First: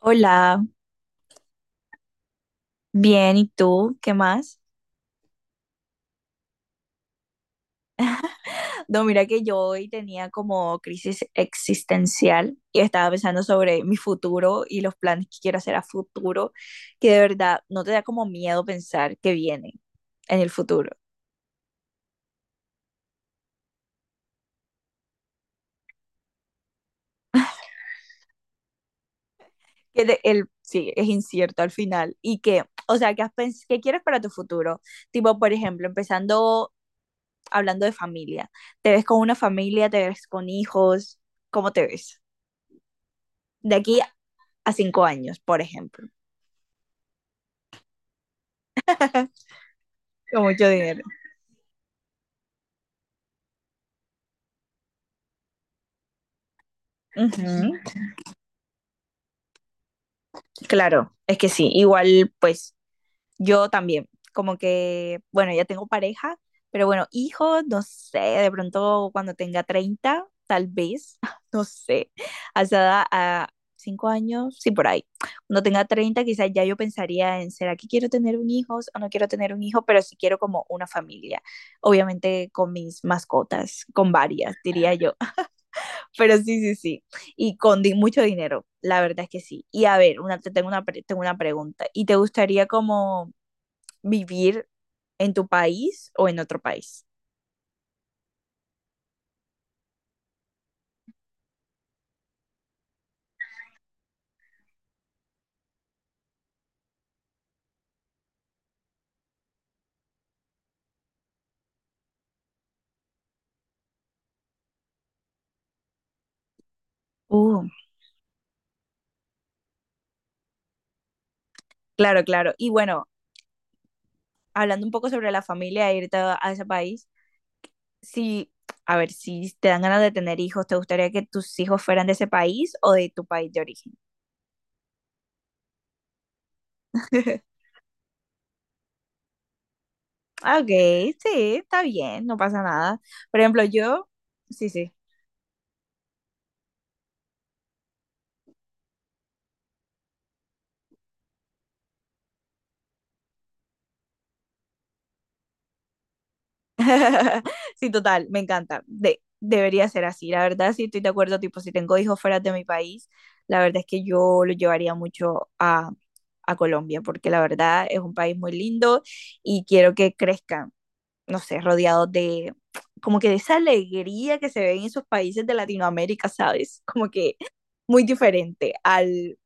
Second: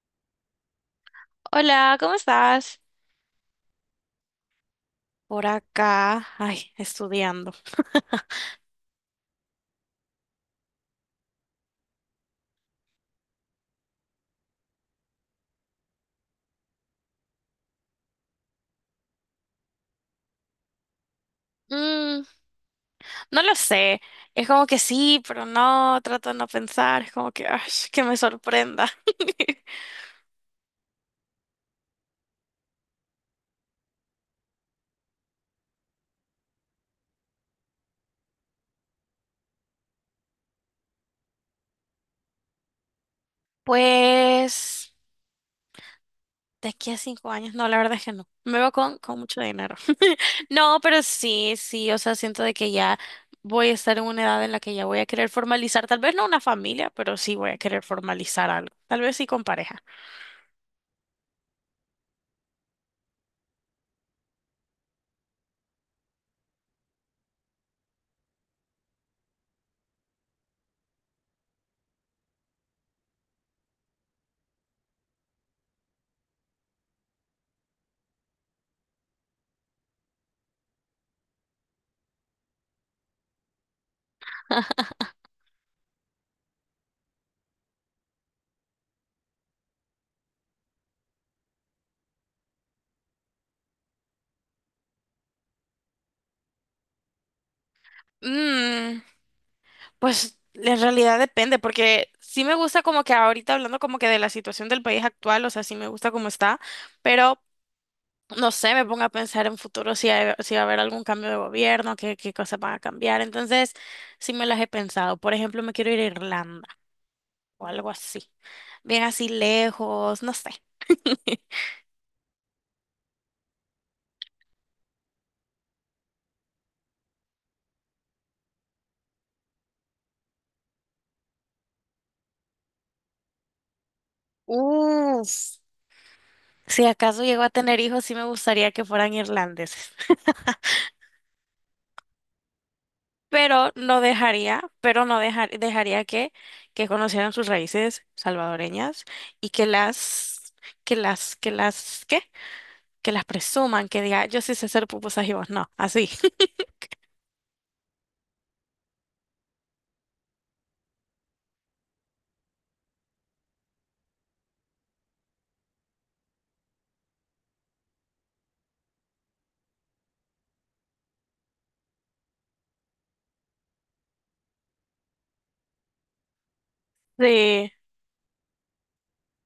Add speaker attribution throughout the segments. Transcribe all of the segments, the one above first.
Speaker 1: Hola,
Speaker 2: Hola, ¿cómo estás?
Speaker 1: bien, ¿y tú? ¿Qué más?
Speaker 2: Por acá, ay, estudiando.
Speaker 1: No, mira que yo hoy tenía como crisis existencial y estaba pensando sobre mi futuro y los planes que quiero hacer a futuro, que de verdad no te da como miedo pensar que viene en el futuro,
Speaker 2: Mm, no lo sé. Es como que sí, pero no, trato de no pensar. Es como que, ay, que me sorprenda.
Speaker 1: que sí, es incierto al final y que, o sea, que ¿qué quieres para tu futuro? Tipo, por ejemplo, empezando hablando de familia, ¿te ves con una familia, te ves con hijos? ¿Cómo te ves? De aquí a
Speaker 2: Pues.
Speaker 1: 5 años, por ejemplo.
Speaker 2: De aquí a 5 años, no, la verdad es que no. Me veo con mucho dinero.
Speaker 1: Con mucho
Speaker 2: No,
Speaker 1: dinero.
Speaker 2: pero sí, sí, o sea, siento de que ya voy a estar en una edad en la que ya voy a querer formalizar, tal vez no una familia, pero sí voy a
Speaker 1: Ujú.
Speaker 2: querer formalizar algo. Tal vez sí con pareja.
Speaker 1: Claro, es que sí, igual pues yo también, como que, bueno, ya tengo pareja, pero bueno, hijos, no sé, de pronto cuando tenga 30 tal vez, no sé, hasta a 5 años, sí, por ahí. Cuando tenga 30 quizás ya yo pensaría en, ¿será que quiero tener un hijo o no quiero tener un hijo? Pero sí quiero como una familia, obviamente con mis mascotas, con varias, diría yo. Pero sí, sí, sí. Y con mucho dinero, la verdad es que sí. Y a ver, una, te tengo una, pre- tengo una pregunta. ¿Y te gustaría como vivir en tu país o en otro país?
Speaker 2: Mm, Pues en realidad depende, porque sí me gusta como que ahorita hablando como que de la situación del país actual, o sea, sí me gusta cómo está, pero no sé, me pongo a pensar en futuro si, si va a haber algún cambio de gobierno, qué, qué cosas van a cambiar. Entonces, sí me las he pensado. Por ejemplo, me quiero ir a Irlanda
Speaker 1: Uh.
Speaker 2: o algo así. Bien así lejos, no sé.
Speaker 1: Claro, claro. Y bueno, hablando un poco sobre la familia, e irte a ese país, si, a ver, si te dan ganas de tener hijos, ¿te gustaría que tus hijos fueran de ese país o de tu país de origen?
Speaker 2: Uf. Si acaso llego a tener hijos, sí me gustaría que fueran irlandeses.
Speaker 1: Ah, ok, sí, está bien, no pasa nada. Por ejemplo,
Speaker 2: Pero no
Speaker 1: yo,
Speaker 2: dejaría,
Speaker 1: sí, sí.
Speaker 2: pero no dejar- dejaría que conocieran sus raíces salvadoreñas y que las, ¿qué? Que las presuman, que diga, yo sí sé hacer pupusas y vos no, así.
Speaker 1: Sí, total, me encanta. De, debería ser así. La verdad, sí estoy de acuerdo, tipo, si tengo hijos fuera de mi país, la verdad es que yo lo llevaría mucho a Colombia, porque la verdad es un país muy lindo y quiero que crezcan, no sé, rodeados de como que de esa alegría que se ve en esos países de Latinoamérica, ¿sabes? Como que
Speaker 2: Sí,
Speaker 1: muy diferente al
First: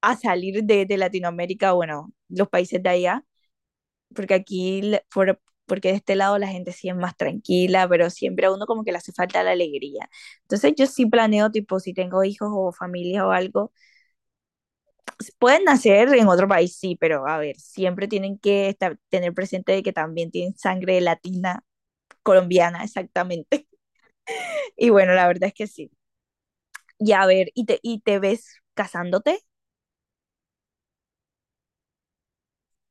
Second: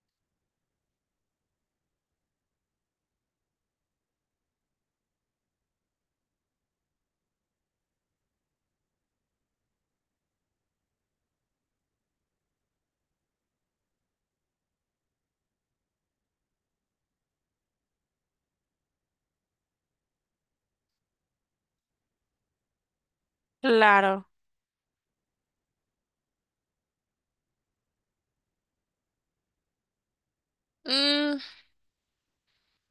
Speaker 1: a salir de Latinoamérica, bueno, los países de allá porque aquí, porque de este lado la gente sí es más tranquila, pero siempre a uno como que le hace falta la alegría. Entonces yo sí planeo, tipo, si tengo hijos o familia o algo, pueden nacer en otro país, sí, pero a ver, siempre tienen que tener presente de que también tienen sangre latina, colombiana, exactamente.
Speaker 2: claro.
Speaker 1: Y bueno, la verdad es que sí. Y a ver, ¿y te ves casándote?
Speaker 2: Mm,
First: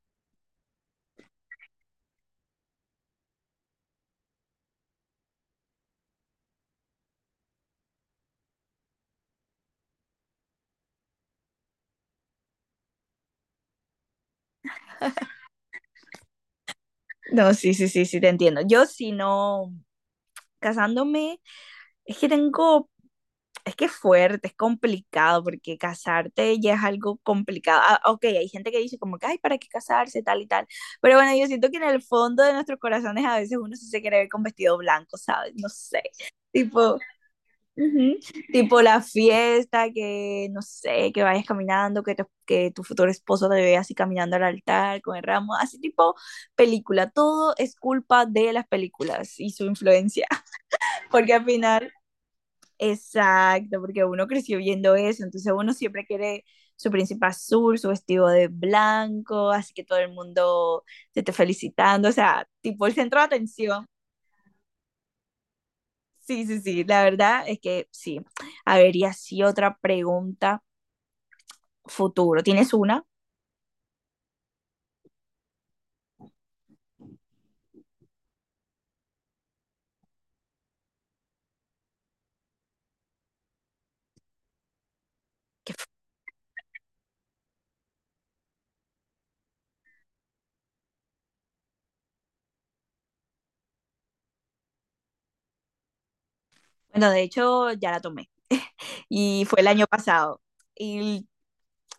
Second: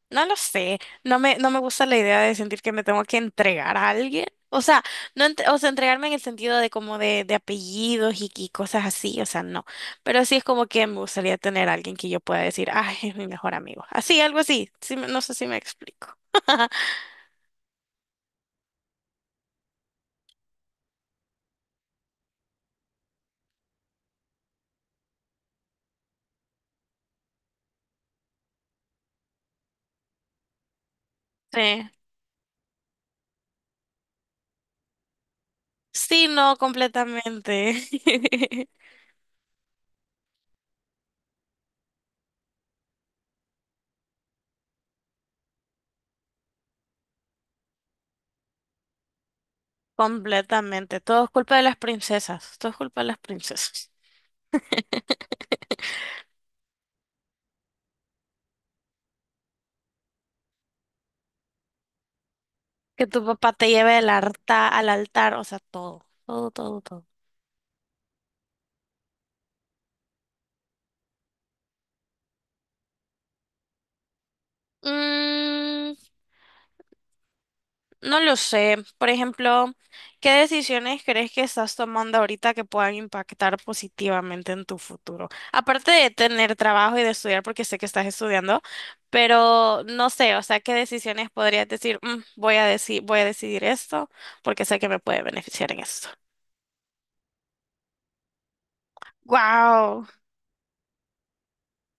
Speaker 2: no lo sé, no me gusta la idea de sentir que me tengo que entregar a alguien. O sea, no ent- o sea, entregarme en el sentido de como de apellidos y cosas así, o sea, no. Pero sí es como que me gustaría tener a alguien que yo pueda decir, ay, es mi mejor amigo. Así, algo así. No sé si me explico.
Speaker 1: No, sí, sí, sí, sí, te entiendo. Yo si no, casándome, es que tengo es que es fuerte, es complicado, porque casarte ya es algo complicado. Ah, ok, hay gente que dice como que, ay, ¿para qué casarse? Tal y tal. Pero bueno, yo siento que en
Speaker 2: Sí.
Speaker 1: el fondo de nuestros corazones a veces uno sí se quiere ver con vestido blanco, ¿sabes? No sé.
Speaker 2: Sí, no,
Speaker 1: Tipo,
Speaker 2: completamente.
Speaker 1: ujú, tipo la fiesta, que no sé, que vayas caminando, que tu futuro esposo te vea así caminando al altar con el ramo, así tipo película. Todo es culpa de las películas y su influencia,
Speaker 2: Completamente. Todo es
Speaker 1: porque al
Speaker 2: culpa de las
Speaker 1: final
Speaker 2: princesas. Todo es culpa de las
Speaker 1: exacto,
Speaker 2: princesas.
Speaker 1: porque uno creció viendo eso, entonces uno siempre quiere su príncipe azul, su vestido de blanco, así que todo el mundo te esté felicitando, o sea, tipo el
Speaker 2: Que
Speaker 1: centro
Speaker 2: tu
Speaker 1: de
Speaker 2: papá te
Speaker 1: atención.
Speaker 2: lleve al altar, o sea, todo,
Speaker 1: Sí,
Speaker 2: todo,
Speaker 1: sí,
Speaker 2: todo,
Speaker 1: sí, la
Speaker 2: todo.
Speaker 1: verdad es que sí. A ver, y así otra pregunta futuro. ¿Tienes una?
Speaker 2: Mm, no lo sé. Por ejemplo, ¿qué decisiones crees que estás tomando ahorita que puedan impactar positivamente en tu futuro? Aparte de tener trabajo y de estudiar, porque sé que estás estudiando, pero no sé, o sea, ¿qué decisiones podrías decir? "Mm, voy a decidir esto porque sé que me puede beneficiar en esto.
Speaker 1: Bueno, de hecho, ya la tomé y fue el año
Speaker 2: Wow.
Speaker 1: pasado. Y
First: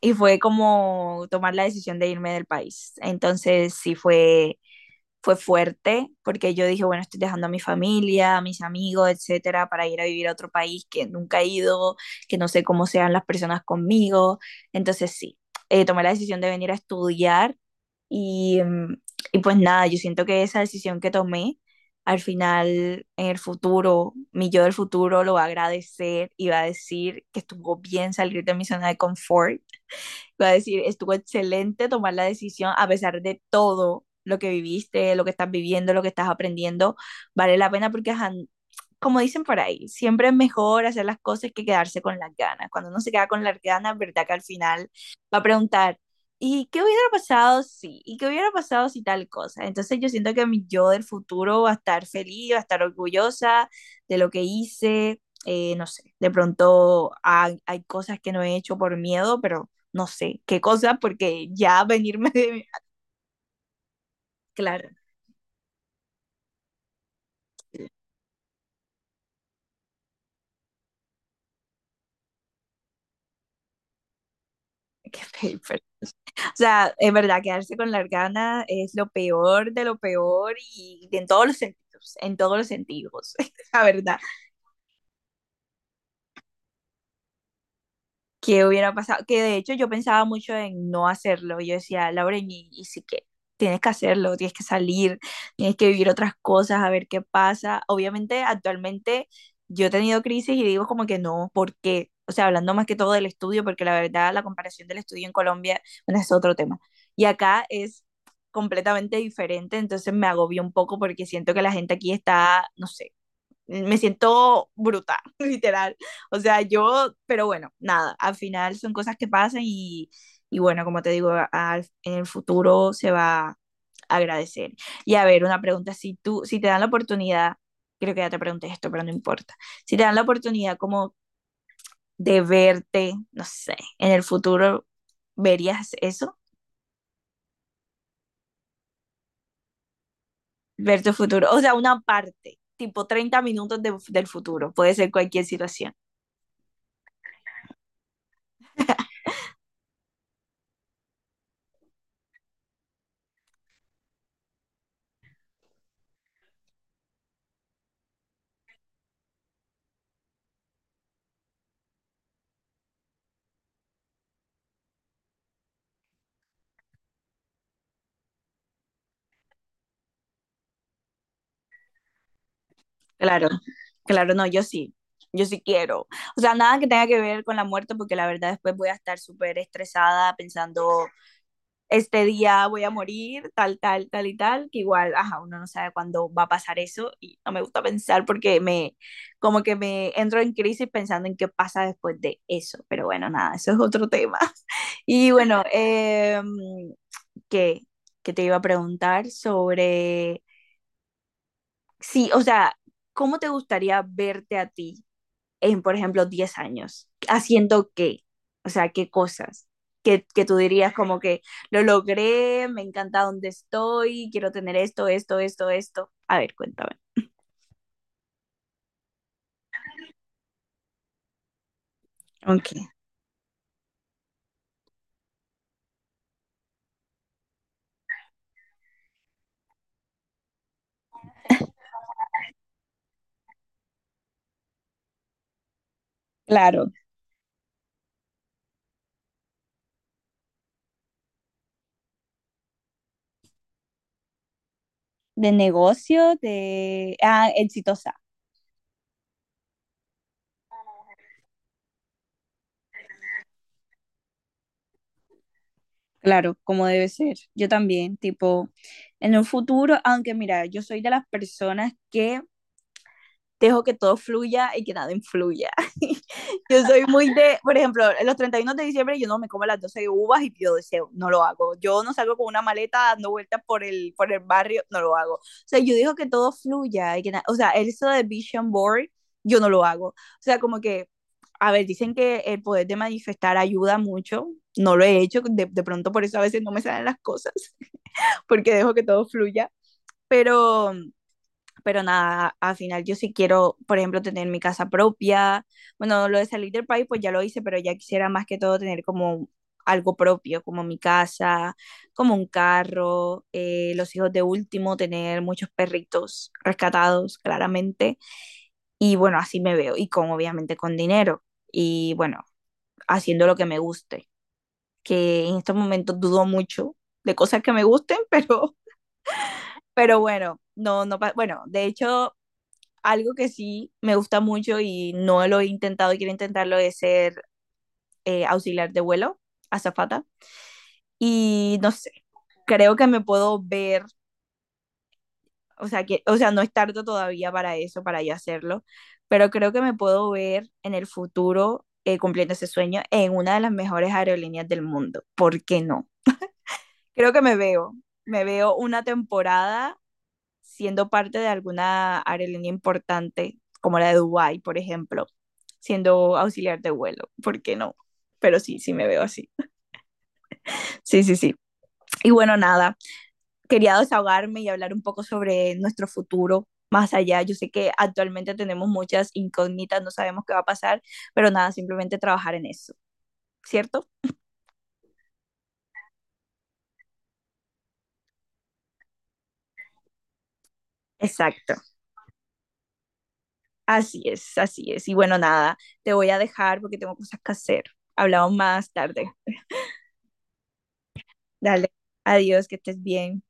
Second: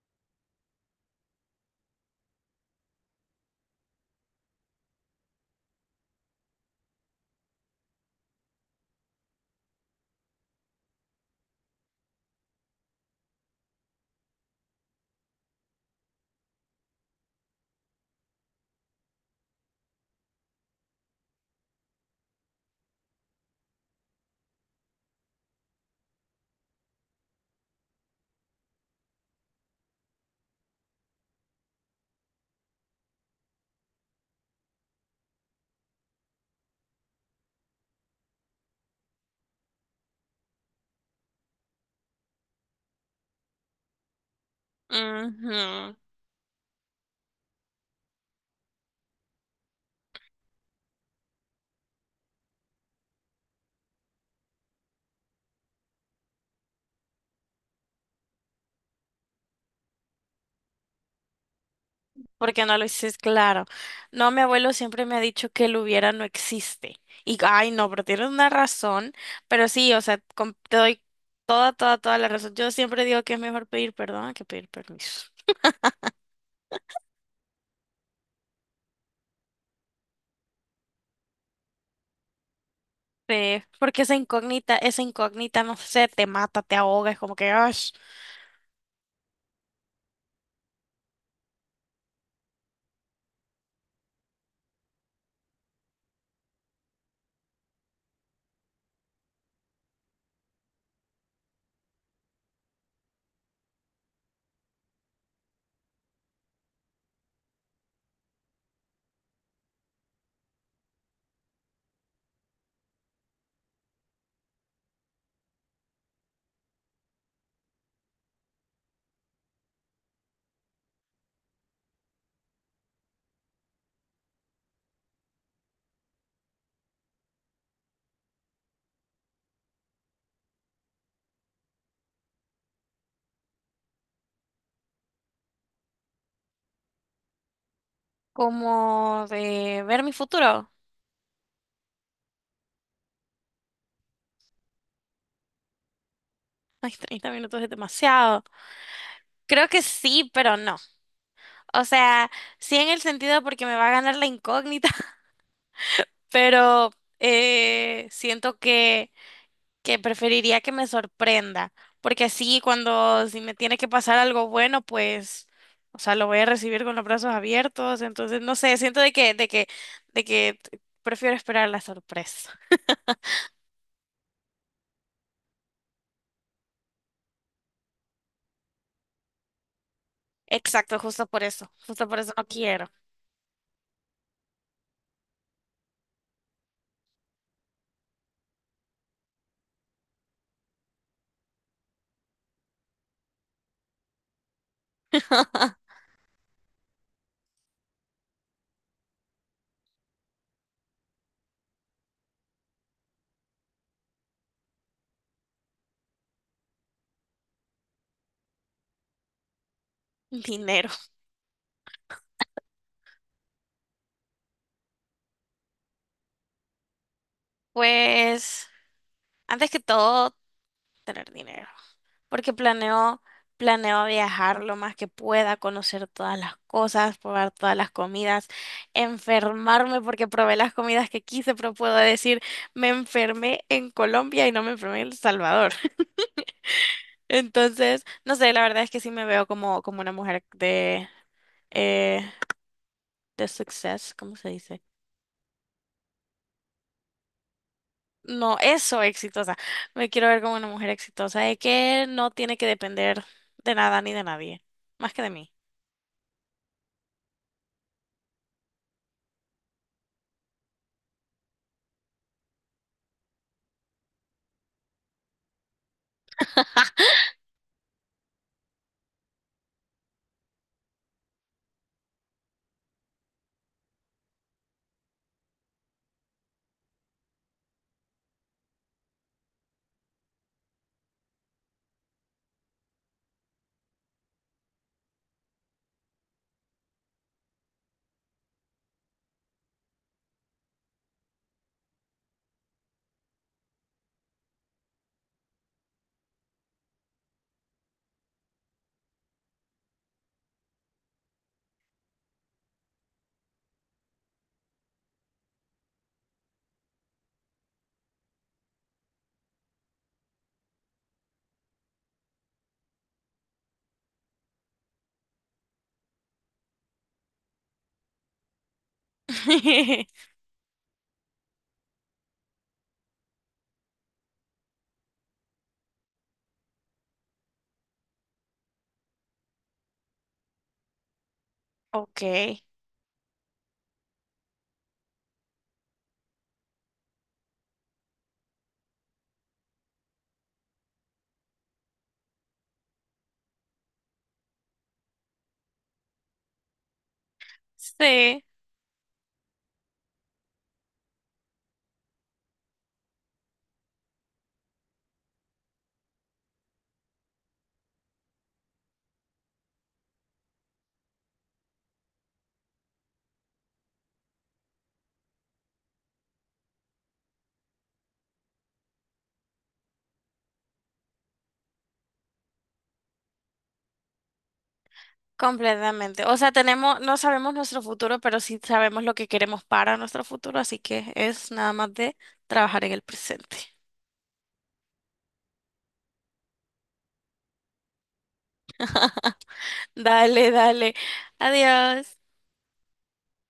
Speaker 1: y fue como tomar la decisión de irme del país. Entonces sí fue fuerte porque yo dije, bueno, estoy dejando a mi familia, a mis amigos, etcétera, para ir a vivir a otro país que nunca he ido, que no sé cómo sean las personas conmigo. Entonces sí, tomé la decisión de venir a estudiar y, y pues nada, yo siento que esa decisión que tomé al final en el futuro, mi yo del futuro lo va a agradecer y va a decir que estuvo bien salir de mi zona de confort. Voy a decir, estuvo excelente tomar la decisión a pesar de todo lo que viviste, lo que estás viviendo, lo que estás aprendiendo. Vale la pena porque, ajá, como dicen por ahí, siempre es mejor hacer las cosas que quedarse con las ganas. Cuando uno se queda con las ganas, verdad que al final va a preguntar, ¿y qué hubiera pasado si? ¿Y qué hubiera pasado si tal cosa? Entonces yo siento que mi yo del futuro va a estar feliz, va a estar orgullosa de lo que hice. No sé, de pronto hay cosas que no he hecho por miedo, pero no sé qué cosa, porque ya venirme
Speaker 2: Porque
Speaker 1: de...
Speaker 2: no lo dices claro. No, mi abuelo
Speaker 1: Claro,
Speaker 2: siempre me ha dicho que el hubiera no existe. Y, ay, no, pero tienes una razón. Pero sí, o sea, te doy toda, toda, toda la razón. Yo siempre digo que es mejor pedir perdón que pedir
Speaker 1: qué
Speaker 2: permiso.
Speaker 1: paper. O sea, es verdad, quedarse con las ganas es lo peor de lo peor y en todos los sentidos, en todos los sentidos,
Speaker 2: Sí,
Speaker 1: la
Speaker 2: porque
Speaker 1: verdad.
Speaker 2: esa incógnita, no sé, te mata, te ahoga, es como que, ay,
Speaker 1: ¿Qué hubiera pasado? Que de hecho yo pensaba mucho en no hacerlo. Yo decía, Lauren, y sí que tienes que hacerlo, tienes que salir, tienes que vivir otras cosas, a ver qué pasa. Obviamente, actualmente yo he tenido crisis y digo como que no, ¿por qué? O sea, hablando más que todo del estudio, porque la verdad la comparación del estudio en Colombia, bueno, es otro tema. Y acá es completamente diferente, entonces me agobió un poco porque siento que la gente aquí está, no sé me siento brutal literal. O sea, yo, pero bueno, nada, al final son cosas que pasan y bueno, como te digo, en el futuro se va a agradecer. Y a ver, una pregunta, si tú, si te dan la oportunidad, creo que ya te pregunté esto, pero no importa, si te dan la oportunidad como de verte, no sé, en el futuro, ¿verías eso?
Speaker 2: como de ver mi futuro.
Speaker 1: Ver tu futuro, o sea, una parte, tipo 30 minutos del futuro, puede ser cualquier situación.
Speaker 2: Ay, 30 minutos es demasiado. Creo que sí, pero no. O sea, sí en el sentido porque me va a ganar la incógnita. Pero siento que preferiría que me sorprenda, porque así cuando si me tiene que pasar algo bueno, pues, o sea, lo voy a recibir con los brazos abiertos, entonces no sé, siento de que prefiero esperar la sorpresa.
Speaker 1: Claro, claro, no, yo sí, yo sí quiero. O sea, nada que tenga que ver con la muerte, porque la verdad después voy a estar súper estresada
Speaker 2: Exacto,
Speaker 1: pensando,
Speaker 2: justo por
Speaker 1: este
Speaker 2: eso no
Speaker 1: día voy a
Speaker 2: quiero
Speaker 1: morir, tal, tal, tal y tal, que igual, ajá, uno no sabe cuándo va a pasar eso y no me gusta pensar porque me, como que me entro en crisis pensando en qué pasa después de eso. Pero bueno, nada, eso es otro tema. Y bueno, ¿qué? ¿Qué te iba a preguntar sobre, sí, o sea, ¿cómo te gustaría verte a ti en, por ejemplo, 10 años? ¿Haciendo qué? O sea, ¿qué cosas? Que tú
Speaker 2: dinero.
Speaker 1: dirías como que lo logré, me encanta donde estoy, quiero tener esto, esto, esto, esto. A ver, cuéntame.
Speaker 2: Pues, antes que todo, tener dinero. Porque
Speaker 1: Ok,
Speaker 2: planeo, planeo viajar lo más que pueda, conocer todas las cosas, probar todas las comidas, enfermarme porque probé las comidas que quise, pero puedo decir, me enfermé en Colombia y no me enfermé en El Salvador.
Speaker 1: claro.
Speaker 2: Entonces, no sé, la verdad es que sí me veo como, como una mujer eh, de success, ¿cómo se dice?
Speaker 1: De negocio, de... Ah, exitosa.
Speaker 2: No, eso, exitosa. Me quiero ver como una mujer exitosa, de que no tiene que depender de nada ni de nadie, más que de mí.
Speaker 1: Claro, como debe ser. Yo también, tipo, en un futuro, aunque mira, yo soy de las personas que dejo que todo fluya y que nada influya. yo soy muy de, por ejemplo, los 31 de diciembre yo no me como las 12 uvas y pido deseo, no lo hago. Yo no salgo con una maleta dando vueltas por el barrio, no lo hago. O sea, yo digo que todo fluya y que nada, o sea, eso de vision board, yo no lo hago. O sea, como que, a ver, dicen que el poder de manifestar ayuda mucho, no lo he hecho, de pronto por eso a veces no me salen las cosas, porque dejo que todo fluya, pero pero nada, al final yo sí quiero, por ejemplo, tener mi casa propia. Bueno, lo de salir del país, pues ya lo hice, pero ya quisiera más que todo tener como algo propio, como mi casa, como un carro, los hijos de último, tener muchos perritos rescatados, claramente. Y bueno, así me veo, y con obviamente con dinero, y bueno, haciendo lo que me guste, que en estos momentos dudo mucho de cosas que me gusten, pero bueno, no, no, pa- bueno, de hecho algo que sí me gusta mucho y no lo he intentado y quiero intentarlo es ser auxiliar de vuelo, azafata. Y no sé,
Speaker 2: Ok.
Speaker 1: creo que me puedo ver, o sea, que, o sea, no es tarde todavía para eso, para yo hacerlo, pero creo que me puedo ver en el futuro cumpliendo ese sueño en una de las mejores aerolíneas del mundo. ¿Por qué no? Creo que me
Speaker 2: Sí,
Speaker 1: veo una temporada siendo parte de alguna aerolínea importante, como la de Dubái, por ejemplo, siendo auxiliar de vuelo, ¿por qué no? Pero sí, sí me veo así. Sí, sí, sí. Y bueno, nada, quería desahogarme y hablar un poco sobre nuestro futuro más allá. Yo sé que actualmente tenemos muchas incógnitas, no sabemos qué va a pasar, pero nada, simplemente trabajar en eso, ¿cierto?
Speaker 2: completamente. O sea, tenemos, no sabemos nuestro futuro, pero sí sabemos lo que queremos para nuestro futuro, así que es nada
Speaker 1: Exacto.
Speaker 2: más de trabajar en el presente.
Speaker 1: Así es, así es. Y bueno, nada, te voy a dejar porque tengo cosas que hacer. Hablamos más tarde.
Speaker 2: Dale, dale.
Speaker 1: Dale,
Speaker 2: Adiós.
Speaker 1: adiós, que estés bien.